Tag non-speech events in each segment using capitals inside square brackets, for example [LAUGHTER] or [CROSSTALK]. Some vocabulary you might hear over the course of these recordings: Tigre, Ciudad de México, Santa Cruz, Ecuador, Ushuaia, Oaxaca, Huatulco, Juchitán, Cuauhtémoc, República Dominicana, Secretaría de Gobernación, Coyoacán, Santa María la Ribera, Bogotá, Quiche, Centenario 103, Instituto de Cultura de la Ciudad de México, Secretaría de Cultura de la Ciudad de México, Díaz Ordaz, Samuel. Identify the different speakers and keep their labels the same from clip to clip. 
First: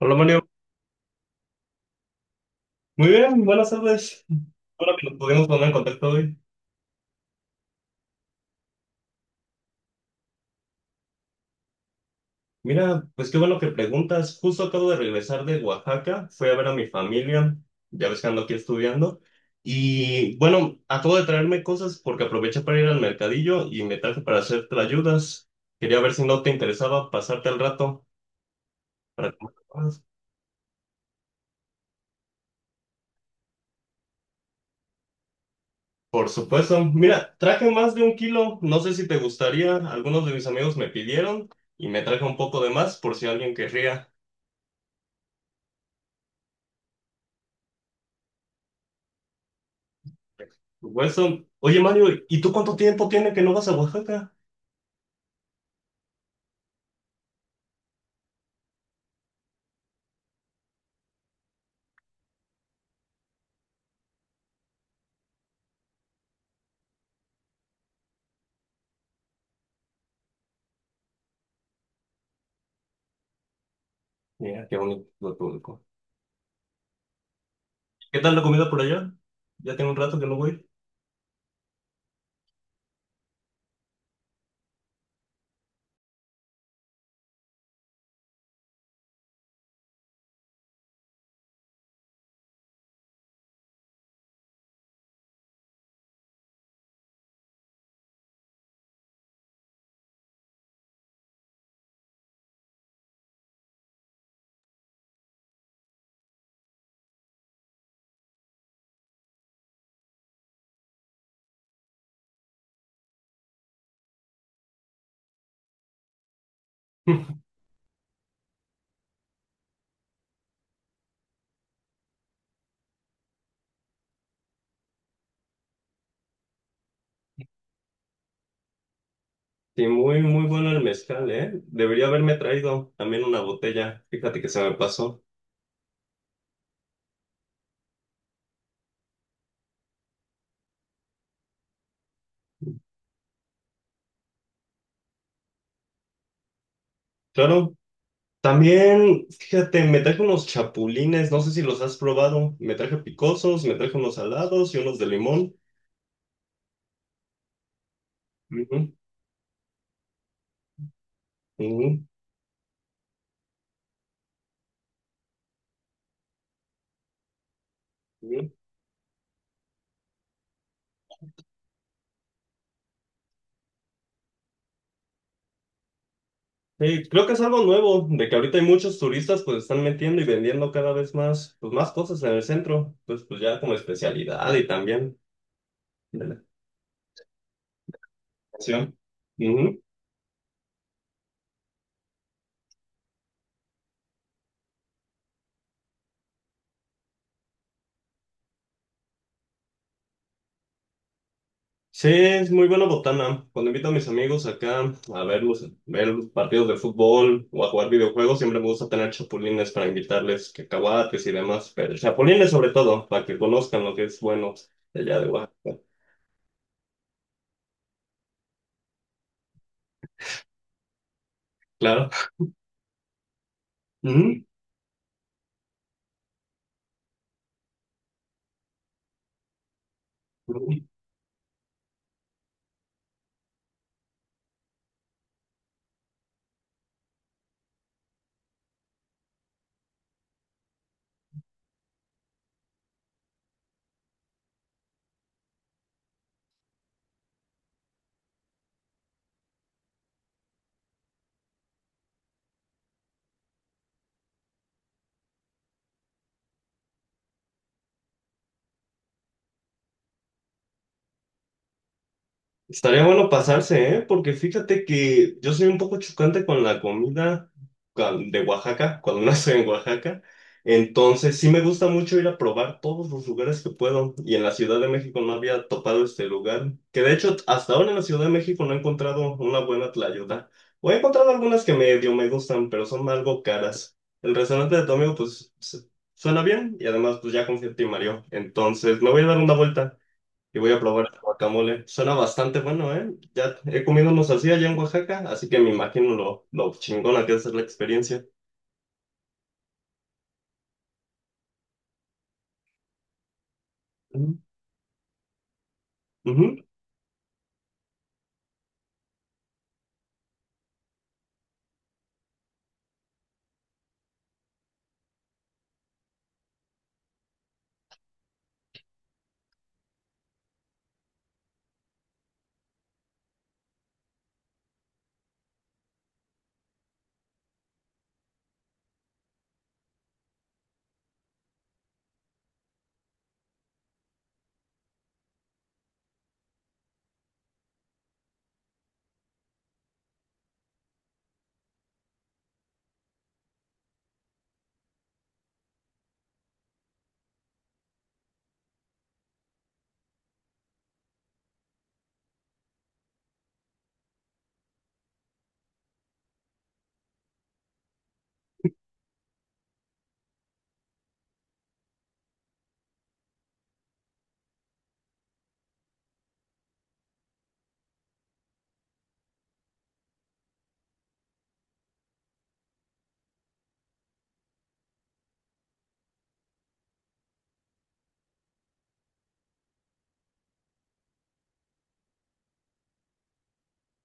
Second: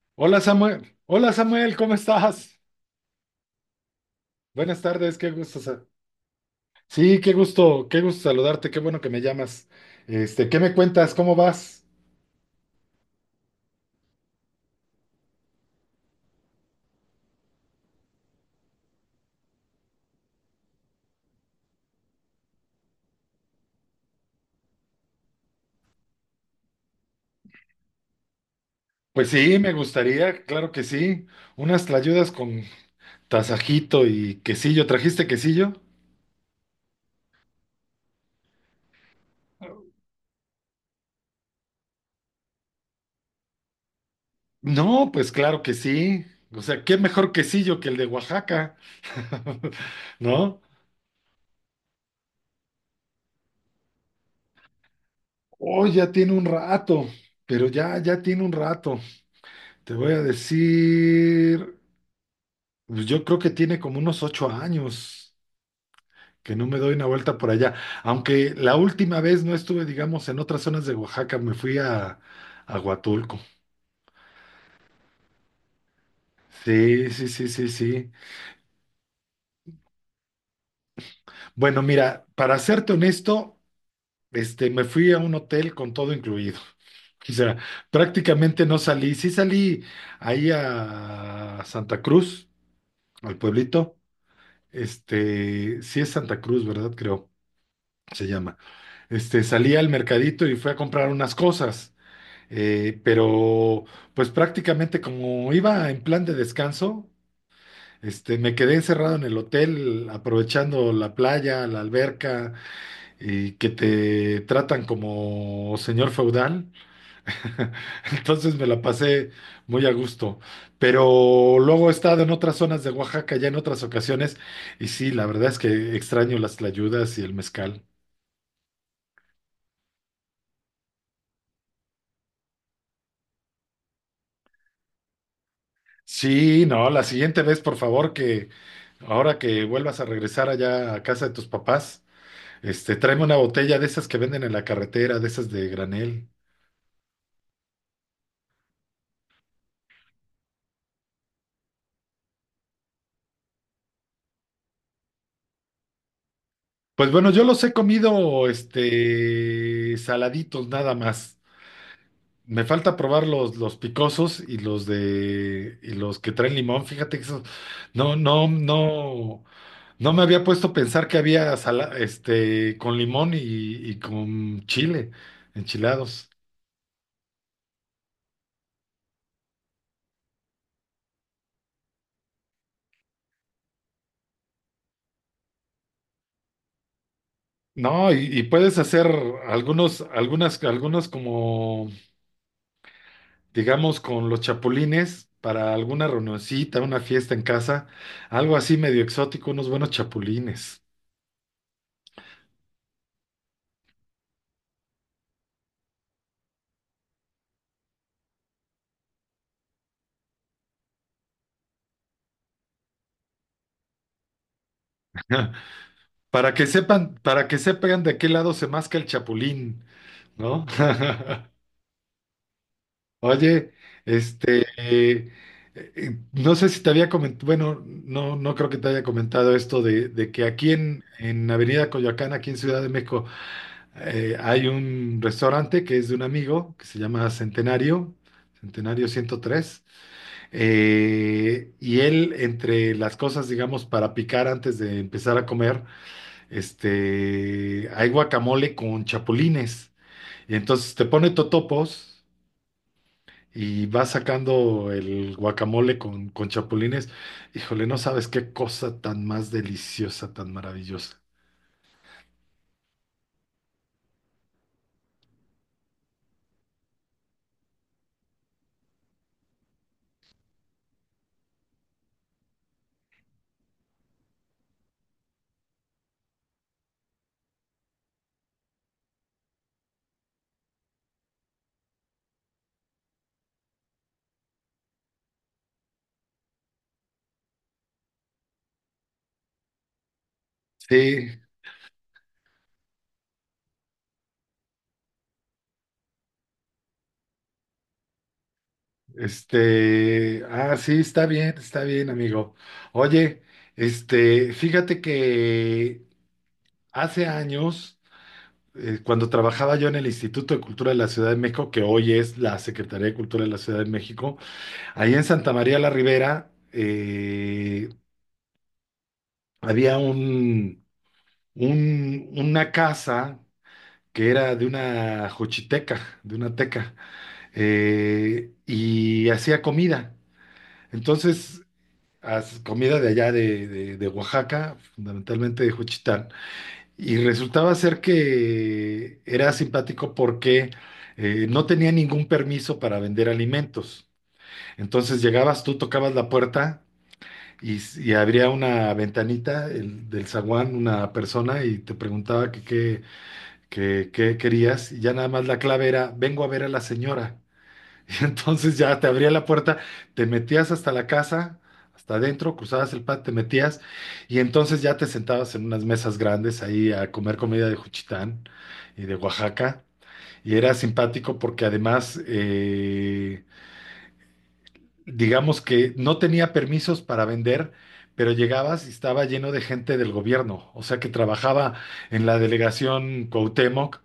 Speaker 1: Hola Mario,
Speaker 2: Hola Samuel, ¿cómo estás?
Speaker 1: muy bien, buenas tardes.
Speaker 2: Buenas
Speaker 1: Bueno que nos
Speaker 2: tardes, qué
Speaker 1: pudimos
Speaker 2: gusto.
Speaker 1: poner en contacto hoy.
Speaker 2: Sí, qué gusto saludarte, qué bueno que me llamas. ¿Qué me cuentas? ¿Cómo vas?
Speaker 1: Mira, pues qué bueno que preguntas. Justo acabo de regresar de Oaxaca, fui a ver a mi familia, ya ves que ando aquí estudiando. Y bueno, acabo de traerme cosas porque aproveché para ir al mercadillo y me traje para hacer ayudas. Quería ver si no te interesaba pasarte al rato
Speaker 2: Pues
Speaker 1: para que me
Speaker 2: sí, me
Speaker 1: ayudaras.
Speaker 2: gustaría, claro que sí. Unas tlayudas con tasajito y quesillo. ¿Trajiste quesillo?
Speaker 1: Por supuesto, mira, traje más de un kilo, no sé si te gustaría. Algunos de mis amigos me pidieron y me traje un poco de más por si alguien querría.
Speaker 2: No, pues claro que sí. O sea, qué mejor quesillo que el de Oaxaca, [LAUGHS] ¿no?
Speaker 1: Wilson, oye Mario, ¿y tú Oye, Mario, ¿y tú cuánto tiempo tiene que no vas a Oaxaca?
Speaker 2: Oh, ya tiene un rato, pero ya tiene un rato. Te voy a decir. Pues yo creo que tiene como unos 8 años que no me doy una vuelta por allá. Aunque la última vez no estuve, digamos, en otras zonas de Oaxaca, me fui a Huatulco.
Speaker 1: Mira, qué bonito lo público.
Speaker 2: Sí, sí, sí, sí, sí.
Speaker 1: ¿Qué tal la comida por allá? Ya tengo un rato que no voy.
Speaker 2: Bueno, mira, para serte honesto, me fui a un hotel con todo incluido. [LAUGHS] O sea, prácticamente no salí. Sí salí ahí a Santa Cruz, al pueblito. Este, sí es Santa Cruz, ¿verdad? Creo, se llama. Este, salí al mercadito y fui a comprar unas cosas. Pero pues prácticamente como iba en plan de descanso, me quedé encerrado en el hotel aprovechando la playa, la alberca y que te tratan como señor feudal.
Speaker 1: [LAUGHS]
Speaker 2: [LAUGHS] Entonces me la pasé muy a gusto. Pero luego he estado en otras zonas de Oaxaca, ya en otras ocasiones, y sí, la verdad es que extraño las tlayudas y el mezcal.
Speaker 1: Sí, muy, muy bueno el mezcal, ¿eh? Debería haberme traído también una botella. Fíjate que se me pasó.
Speaker 2: Sí, no, la siguiente vez, por favor, ahora que vuelvas a regresar allá a casa de tus papás, tráeme una botella de esas que venden en la carretera, de esas de granel.
Speaker 1: Claro, también, fíjate, me traje unos chapulines, no sé si los has probado. Me traje picosos, me traje unos salados y unos de limón.
Speaker 2: Pues bueno, yo los he comido,
Speaker 1: Ujú,
Speaker 2: saladitos nada más.
Speaker 1: ujú,
Speaker 2: Me falta probar los picosos y los que traen limón. Fíjate que eso, no,
Speaker 1: ujú.
Speaker 2: no, no, no me había puesto a pensar que había con limón y con chile, enchilados.
Speaker 1: Sí, creo que es algo nuevo, de que ahorita hay muchos turistas pues están metiendo y vendiendo cada vez más, pues más cosas en el centro, pues, pues ya como especialidad y también de la
Speaker 2: No, y puedes
Speaker 1: alimentación.
Speaker 2: hacer
Speaker 1: Ujú.
Speaker 2: algunos como, digamos, con los chapulines para alguna reunioncita, una fiesta en casa, algo así medio exótico, unos buenos chapulines.
Speaker 1: Sí, es muy buena botana. Cuando invito a mis amigos acá a ver los partidos de fútbol o a jugar videojuegos, siempre me gusta tener chapulines para invitarles, cacahuates y demás, pero chapulines sobre todo, para que conozcan lo que es bueno de allá de
Speaker 2: [LAUGHS]
Speaker 1: Oaxaca.
Speaker 2: Para que sepan de qué lado se masca el chapulín, ¿no? [LAUGHS]
Speaker 1: Claro.
Speaker 2: Oye, este, eh, no sé si te había comentado, bueno, no, no creo que te haya comentado esto de que aquí
Speaker 1: Ujú.
Speaker 2: en Avenida Coyoacán, aquí en Ciudad de México. Hay un restaurante que es de un amigo que se llama Centenario, Centenario 103, y él, entre las cosas, digamos, para picar antes de empezar a comer, hay guacamole con chapulines. Y entonces te pone totopos y va sacando el guacamole con chapulines. Híjole, no sabes qué cosa tan más deliciosa, tan maravillosa.
Speaker 1: Estaría bueno pasarse, ¿eh? Porque fíjate que yo soy un poco chocante con la comida de Oaxaca, cuando [LAUGHS] no estoy en Oaxaca. Entonces, sí me gusta mucho ir a probar todos los lugares que puedo. Y en la Ciudad de México no había topado este lugar. Que de hecho, hasta ahora en la Ciudad de México no he encontrado una buena tlayuda. O he encontrado algunas que medio me gustan, pero son algo caras. El restaurante de tu amigo, pues, suena bien. Y además, pues ya confía en ti, Mario. Entonces, me voy a dar una vuelta. Y voy a probar el
Speaker 2: Sí.
Speaker 1: guacamole. Suena bastante bueno, ¿eh? Ya he comido unos así allá en Oaxaca, así que me imagino lo chingona que es la experiencia.
Speaker 2: Sí, está bien, amigo. Oye,
Speaker 1: Ujú.
Speaker 2: fíjate que
Speaker 1: Ujú.
Speaker 2: hace años, cuando trabajaba yo en el Instituto de Cultura de la Ciudad de México, que hoy es la Secretaría de Cultura de la Ciudad de México, ahí en Santa María la Ribera, había una casa que era de una jochiteca, de una teca, y hacía comida. Entonces, comida de allá de Oaxaca, fundamentalmente de Juchitán, y resultaba ser que era simpático porque no tenía ningún permiso para vender alimentos. Entonces llegabas tú, tocabas la puerta y abría una ventanita del zaguán, una persona, y te preguntaba que qué querías, y ya nada más la clave era, vengo a ver a la señora. [LAUGHS] Y entonces ya te abría la puerta, te metías hasta la casa, hasta adentro, cruzabas el patio, te metías y entonces ya te sentabas en unas mesas grandes ahí a comer comida de Juchitán y de Oaxaca. Y era simpático porque además, digamos que no tenía permisos para vender, pero llegabas y estaba lleno de gente del gobierno, o sea que trabajaba en la delegación Cuauhtémoc,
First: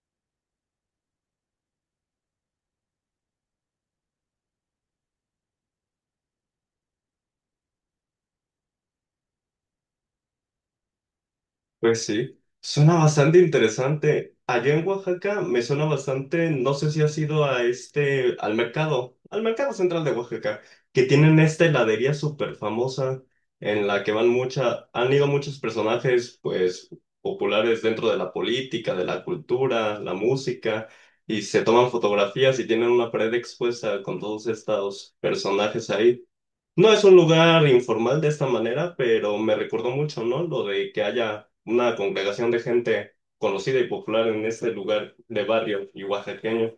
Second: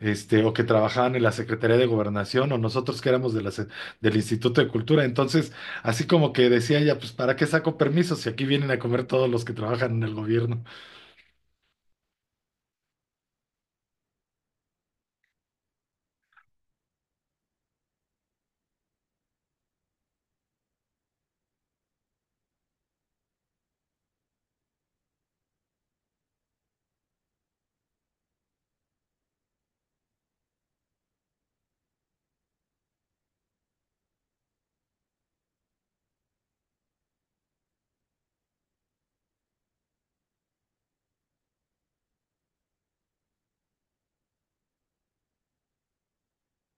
Speaker 2: o que trabajaban en la Secretaría de Gobernación, o nosotros que éramos de del Instituto de Cultura. Entonces, así como que decía ella, pues ¿para qué saco permisos si aquí vienen a comer todos los que trabajan en el gobierno?
Speaker 1: Pues sí, suena bastante interesante. Allá en Oaxaca me suena bastante, no sé si has ido a este, al mercado central de Oaxaca, que tienen esta heladería súper famosa en la que van han ido muchos personajes, pues, populares dentro de la política, de la cultura, la música, y se toman fotografías y tienen una pared expuesta con todos estos personajes ahí. No es un lugar informal de esta manera, pero me recordó mucho, ¿no? Lo de que haya una congregación de gente conocida y popular en este lugar de barrio y oaxaqueño.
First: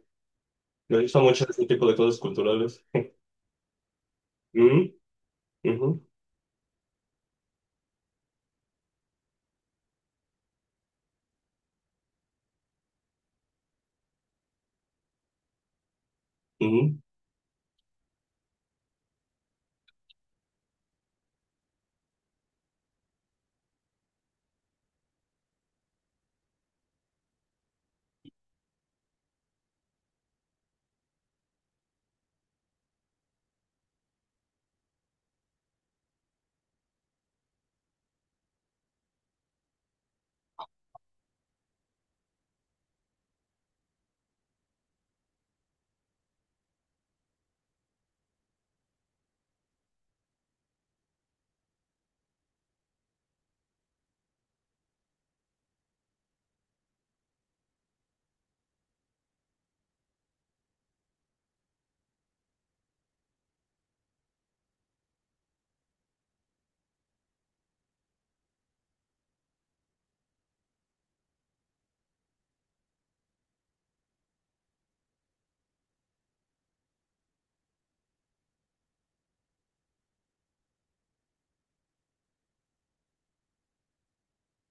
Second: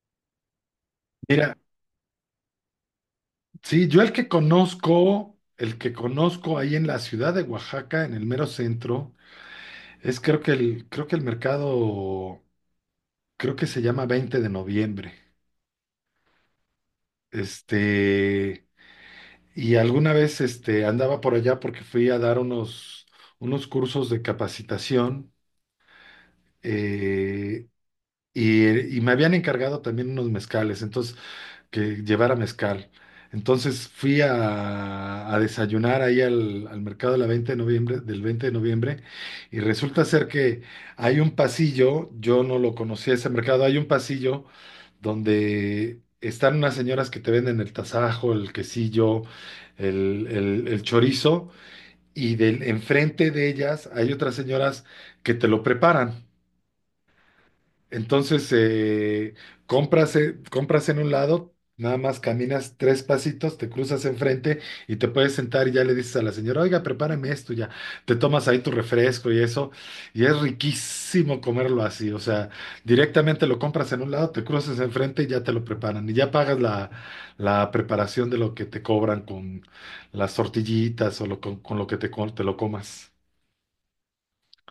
Speaker 1: Me gusta mucho
Speaker 2: Mira,
Speaker 1: ese tipo de cosas culturales.
Speaker 2: sí, yo
Speaker 1: Ujú,
Speaker 2: el
Speaker 1: ujú,
Speaker 2: que conozco ahí en la ciudad de Oaxaca, en el mero centro, es creo que el mercado. Creo que se llama 20 de noviembre.
Speaker 1: ujú.
Speaker 2: Este, y alguna vez andaba por allá porque fui a dar unos cursos de capacitación, eh, y me habían encargado también unos mezcales. Entonces que llevara mezcal. Entonces fui a desayunar ahí al mercado de la 20 de noviembre, del 20 de noviembre, y resulta ser que hay un pasillo, yo no lo conocía ese mercado, hay un pasillo donde están unas señoras que te venden el tasajo, el quesillo, el chorizo enfrente de ellas hay otras señoras que te lo preparan. Entonces, compras en un lado, nada más caminas tres pasitos, te cruzas enfrente y te puedes sentar y ya le dices a la señora, oiga, prepárame esto, ya. Te tomas ahí tu refresco y eso, y es riquísimo comerlo así. O sea, directamente lo compras en un lado, te cruzas enfrente y ya te lo preparan. Y ya pagas la preparación de lo que te cobran con las tortillitas con lo que te lo comas.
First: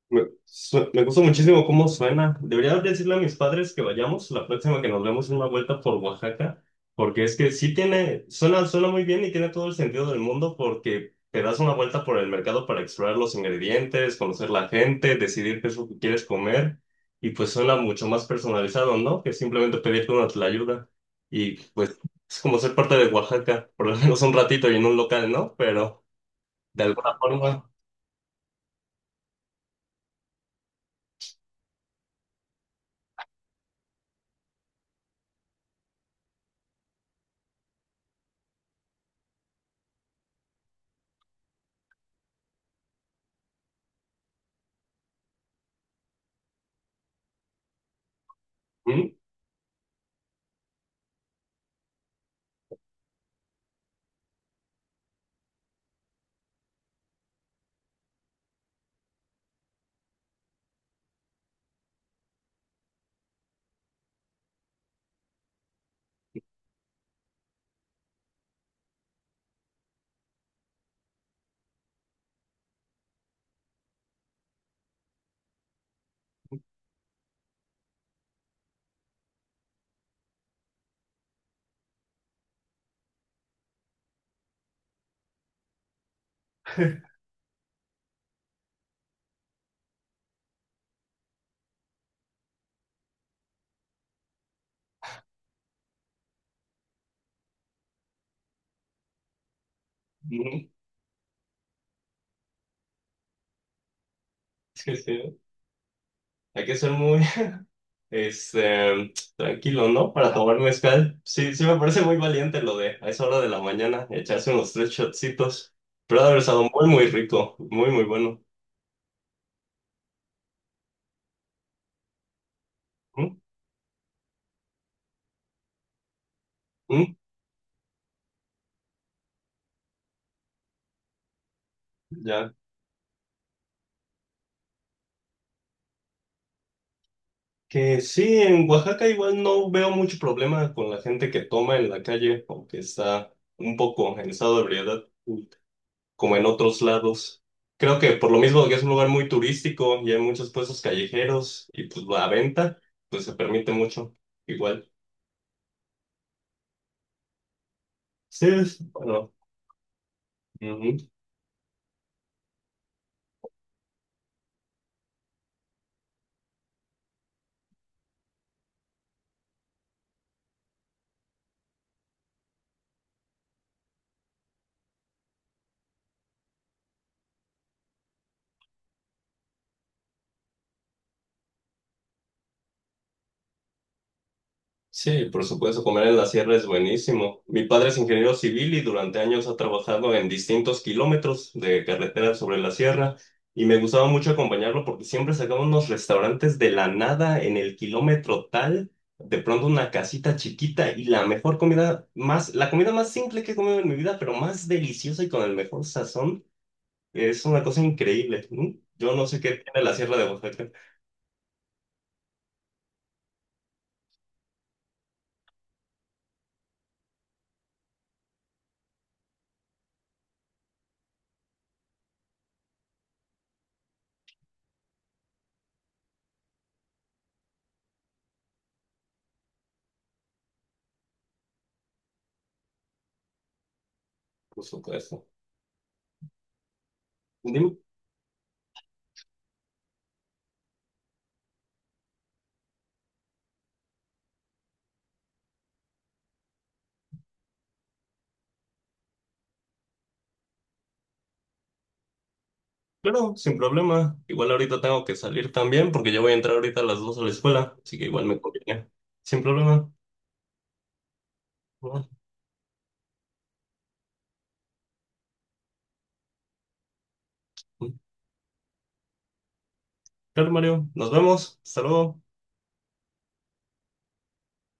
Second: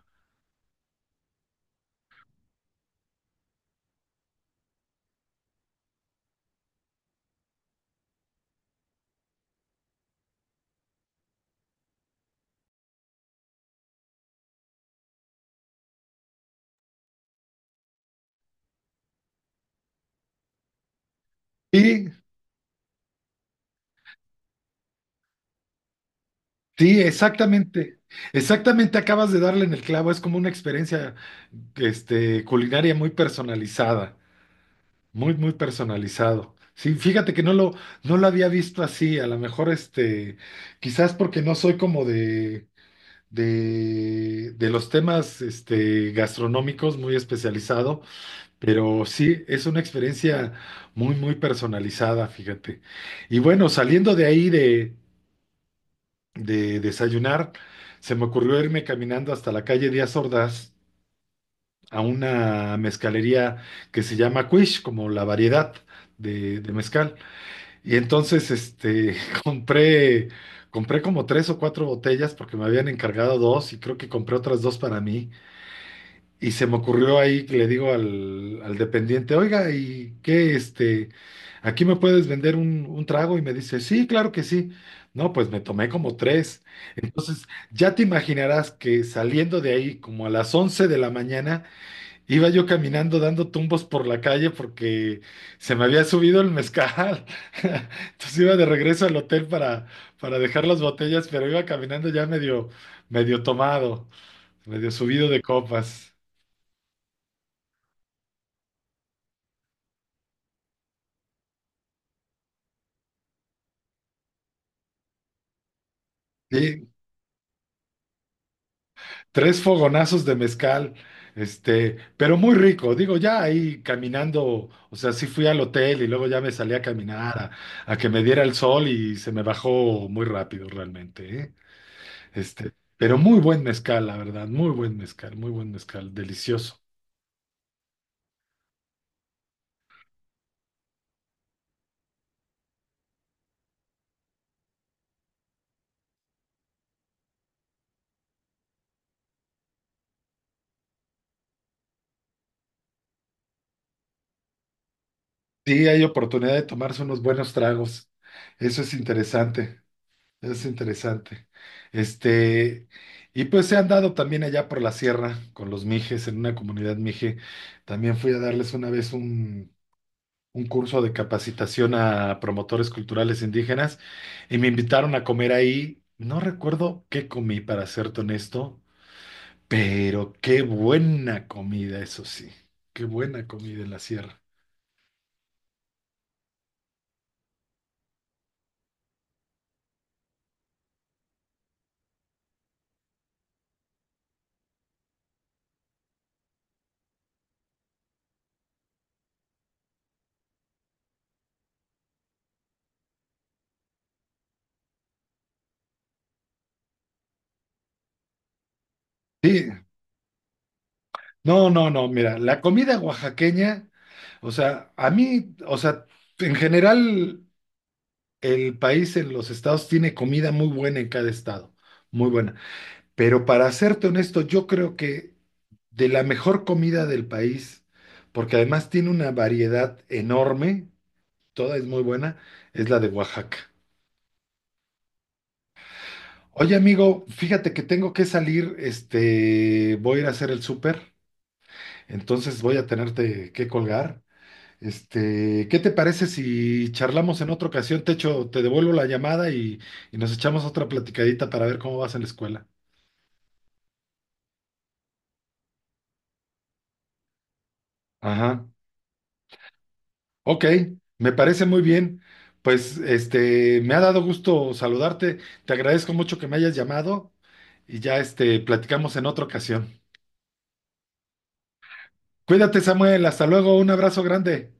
Speaker 1: Me gusta muchísimo cómo suena. Debería decirle a mis padres que vayamos la próxima que nos vemos una vuelta por Oaxaca, porque es que sí suena, suena muy bien y tiene todo el sentido del mundo porque te das una vuelta por el mercado para explorar los ingredientes, conocer la gente, decidir qué es lo que quieres comer y pues suena mucho más personalizado, ¿no? Que simplemente pedirte una ayuda y pues
Speaker 2: Y
Speaker 1: es como ser parte de Oaxaca, por lo menos un ratito y en un local, ¿no? Pero de
Speaker 2: Sí,
Speaker 1: alguna forma...
Speaker 2: exactamente. Exactamente, acabas de darle en el clavo. Es como una experiencia, culinaria muy personalizada, muy, muy personalizado. Sí, fíjate que no lo había visto así. A lo mejor, quizás porque no soy como de los temas, gastronómicos muy especializado, pero
Speaker 1: ¿Mm?
Speaker 2: sí, es una experiencia muy, muy personalizada, fíjate. Y bueno, saliendo de ahí de desayunar, se me ocurrió irme caminando hasta la calle Díaz Ordaz a una mezcalería que se llama Quiche, como la variedad de mezcal. Y entonces, [LAUGHS] compré, compré como tres o cuatro botellas porque me habían encargado dos y creo que compré otras dos para mí. Y se me ocurrió ahí que le digo al dependiente, oiga, ¿y qué, aquí me puedes vender un trago? Y me dice, sí, claro que sí. No, pues me tomé como tres.
Speaker 1: [LAUGHS]
Speaker 2: Entonces, ya te imaginarás que saliendo de ahí, como a las 11 de la mañana, iba yo caminando dando tumbos por la calle porque se me había subido el mezcal. [LAUGHS] Entonces iba de regreso al hotel para dejar
Speaker 1: Ujú.
Speaker 2: las botellas, pero iba caminando ya medio, medio tomado, medio
Speaker 1: Sí,
Speaker 2: subido
Speaker 1: sí.
Speaker 2: de copas.
Speaker 1: Hay que ser muy, [LAUGHS] este, tranquilo, ¿no? Para tomar mezcal. Sí, sí me parece muy valiente lo de a esa hora de la mañana echarse unos tres shotcitos. Pero ha de haber estado muy,
Speaker 2: Sí,
Speaker 1: muy rico, muy, muy bueno.
Speaker 2: tres fogonazos de mezcal, pero muy rico. Digo,
Speaker 1: ¿Mm?
Speaker 2: ya ahí caminando, o sea, sí fui al hotel y luego ya me salí a
Speaker 1: ¿Mm?
Speaker 2: caminar a que me diera el sol y se me bajó muy rápido realmente, ¿eh?
Speaker 1: Ya.
Speaker 2: Pero muy buen mezcal, la verdad, muy buen mezcal, delicioso.
Speaker 1: Que sí, en Oaxaca igual no veo mucho problema con la gente que toma en la calle, aunque está un poco en estado de ebriedad, como en otros lados. Creo que por lo mismo que es un lugar muy turístico y hay muchos puestos callejeros y pues la venta, pues se permite mucho. Igual.
Speaker 2: Sí, hay oportunidad de tomarse unos buenos tragos.
Speaker 1: Sí, es,
Speaker 2: Eso es
Speaker 1: bueno,
Speaker 2: interesante. Es
Speaker 1: ujú.
Speaker 2: interesante. Este, y pues se han dado también allá por la sierra con los mijes, en una comunidad mije. También fui a darles una vez un curso de capacitación a promotores culturales indígenas y me invitaron a comer ahí. No recuerdo qué comí, para serte honesto, pero qué buena comida, eso sí. Qué buena comida en la sierra.
Speaker 1: Sí, por supuesto, comer en la sierra es buenísimo. Mi padre es ingeniero civil y durante años ha trabajado en distintos kilómetros de carretera sobre la sierra y me gustaba mucho acompañarlo porque siempre sacaba unos restaurantes de la nada en el kilómetro tal, de pronto una casita chiquita y la mejor comida, más, la comida más simple que he comido en mi vida, pero más deliciosa y con el mejor sazón, es una cosa increíble. ¿No? Yo no sé qué
Speaker 2: Sí,
Speaker 1: tiene la sierra de Oaxaca,
Speaker 2: no, no, no, mira, la comida oaxaqueña, o sea, a mí, o sea, en general. El país en los estados tiene comida muy buena en cada estado, muy buena. Pero para serte honesto, yo creo que de la mejor comida del país, porque además tiene una variedad enorme, toda es muy buena, es la de Oaxaca.
Speaker 1: por supuesto.
Speaker 2: Oye, amigo, fíjate
Speaker 1: Dime.
Speaker 2: que tengo que salir, voy a ir a hacer el súper, entonces voy a tenerte que colgar. ¿Qué te parece si charlamos en otra ocasión? Te echo, te devuelvo la llamada y nos echamos otra platicadita para ver cómo vas en la escuela.
Speaker 1: Claro, sin problema. Igual ahorita tengo que salir también porque yo voy a entrar ahorita a las 2 a la escuela, así que igual me
Speaker 2: Ajá.
Speaker 1: conviene. Sin problema.
Speaker 2: Ok, me parece muy
Speaker 1: Bueno,
Speaker 2: bien. Pues me ha dado gusto saludarte. Te agradezco mucho que me hayas llamado
Speaker 1: mm.
Speaker 2: y ya platicamos en otra ocasión.
Speaker 1: Claro, Mario. Nos vemos. Hasta luego.
Speaker 2: Cuídate, Samuel. Hasta luego. Un abrazo grande.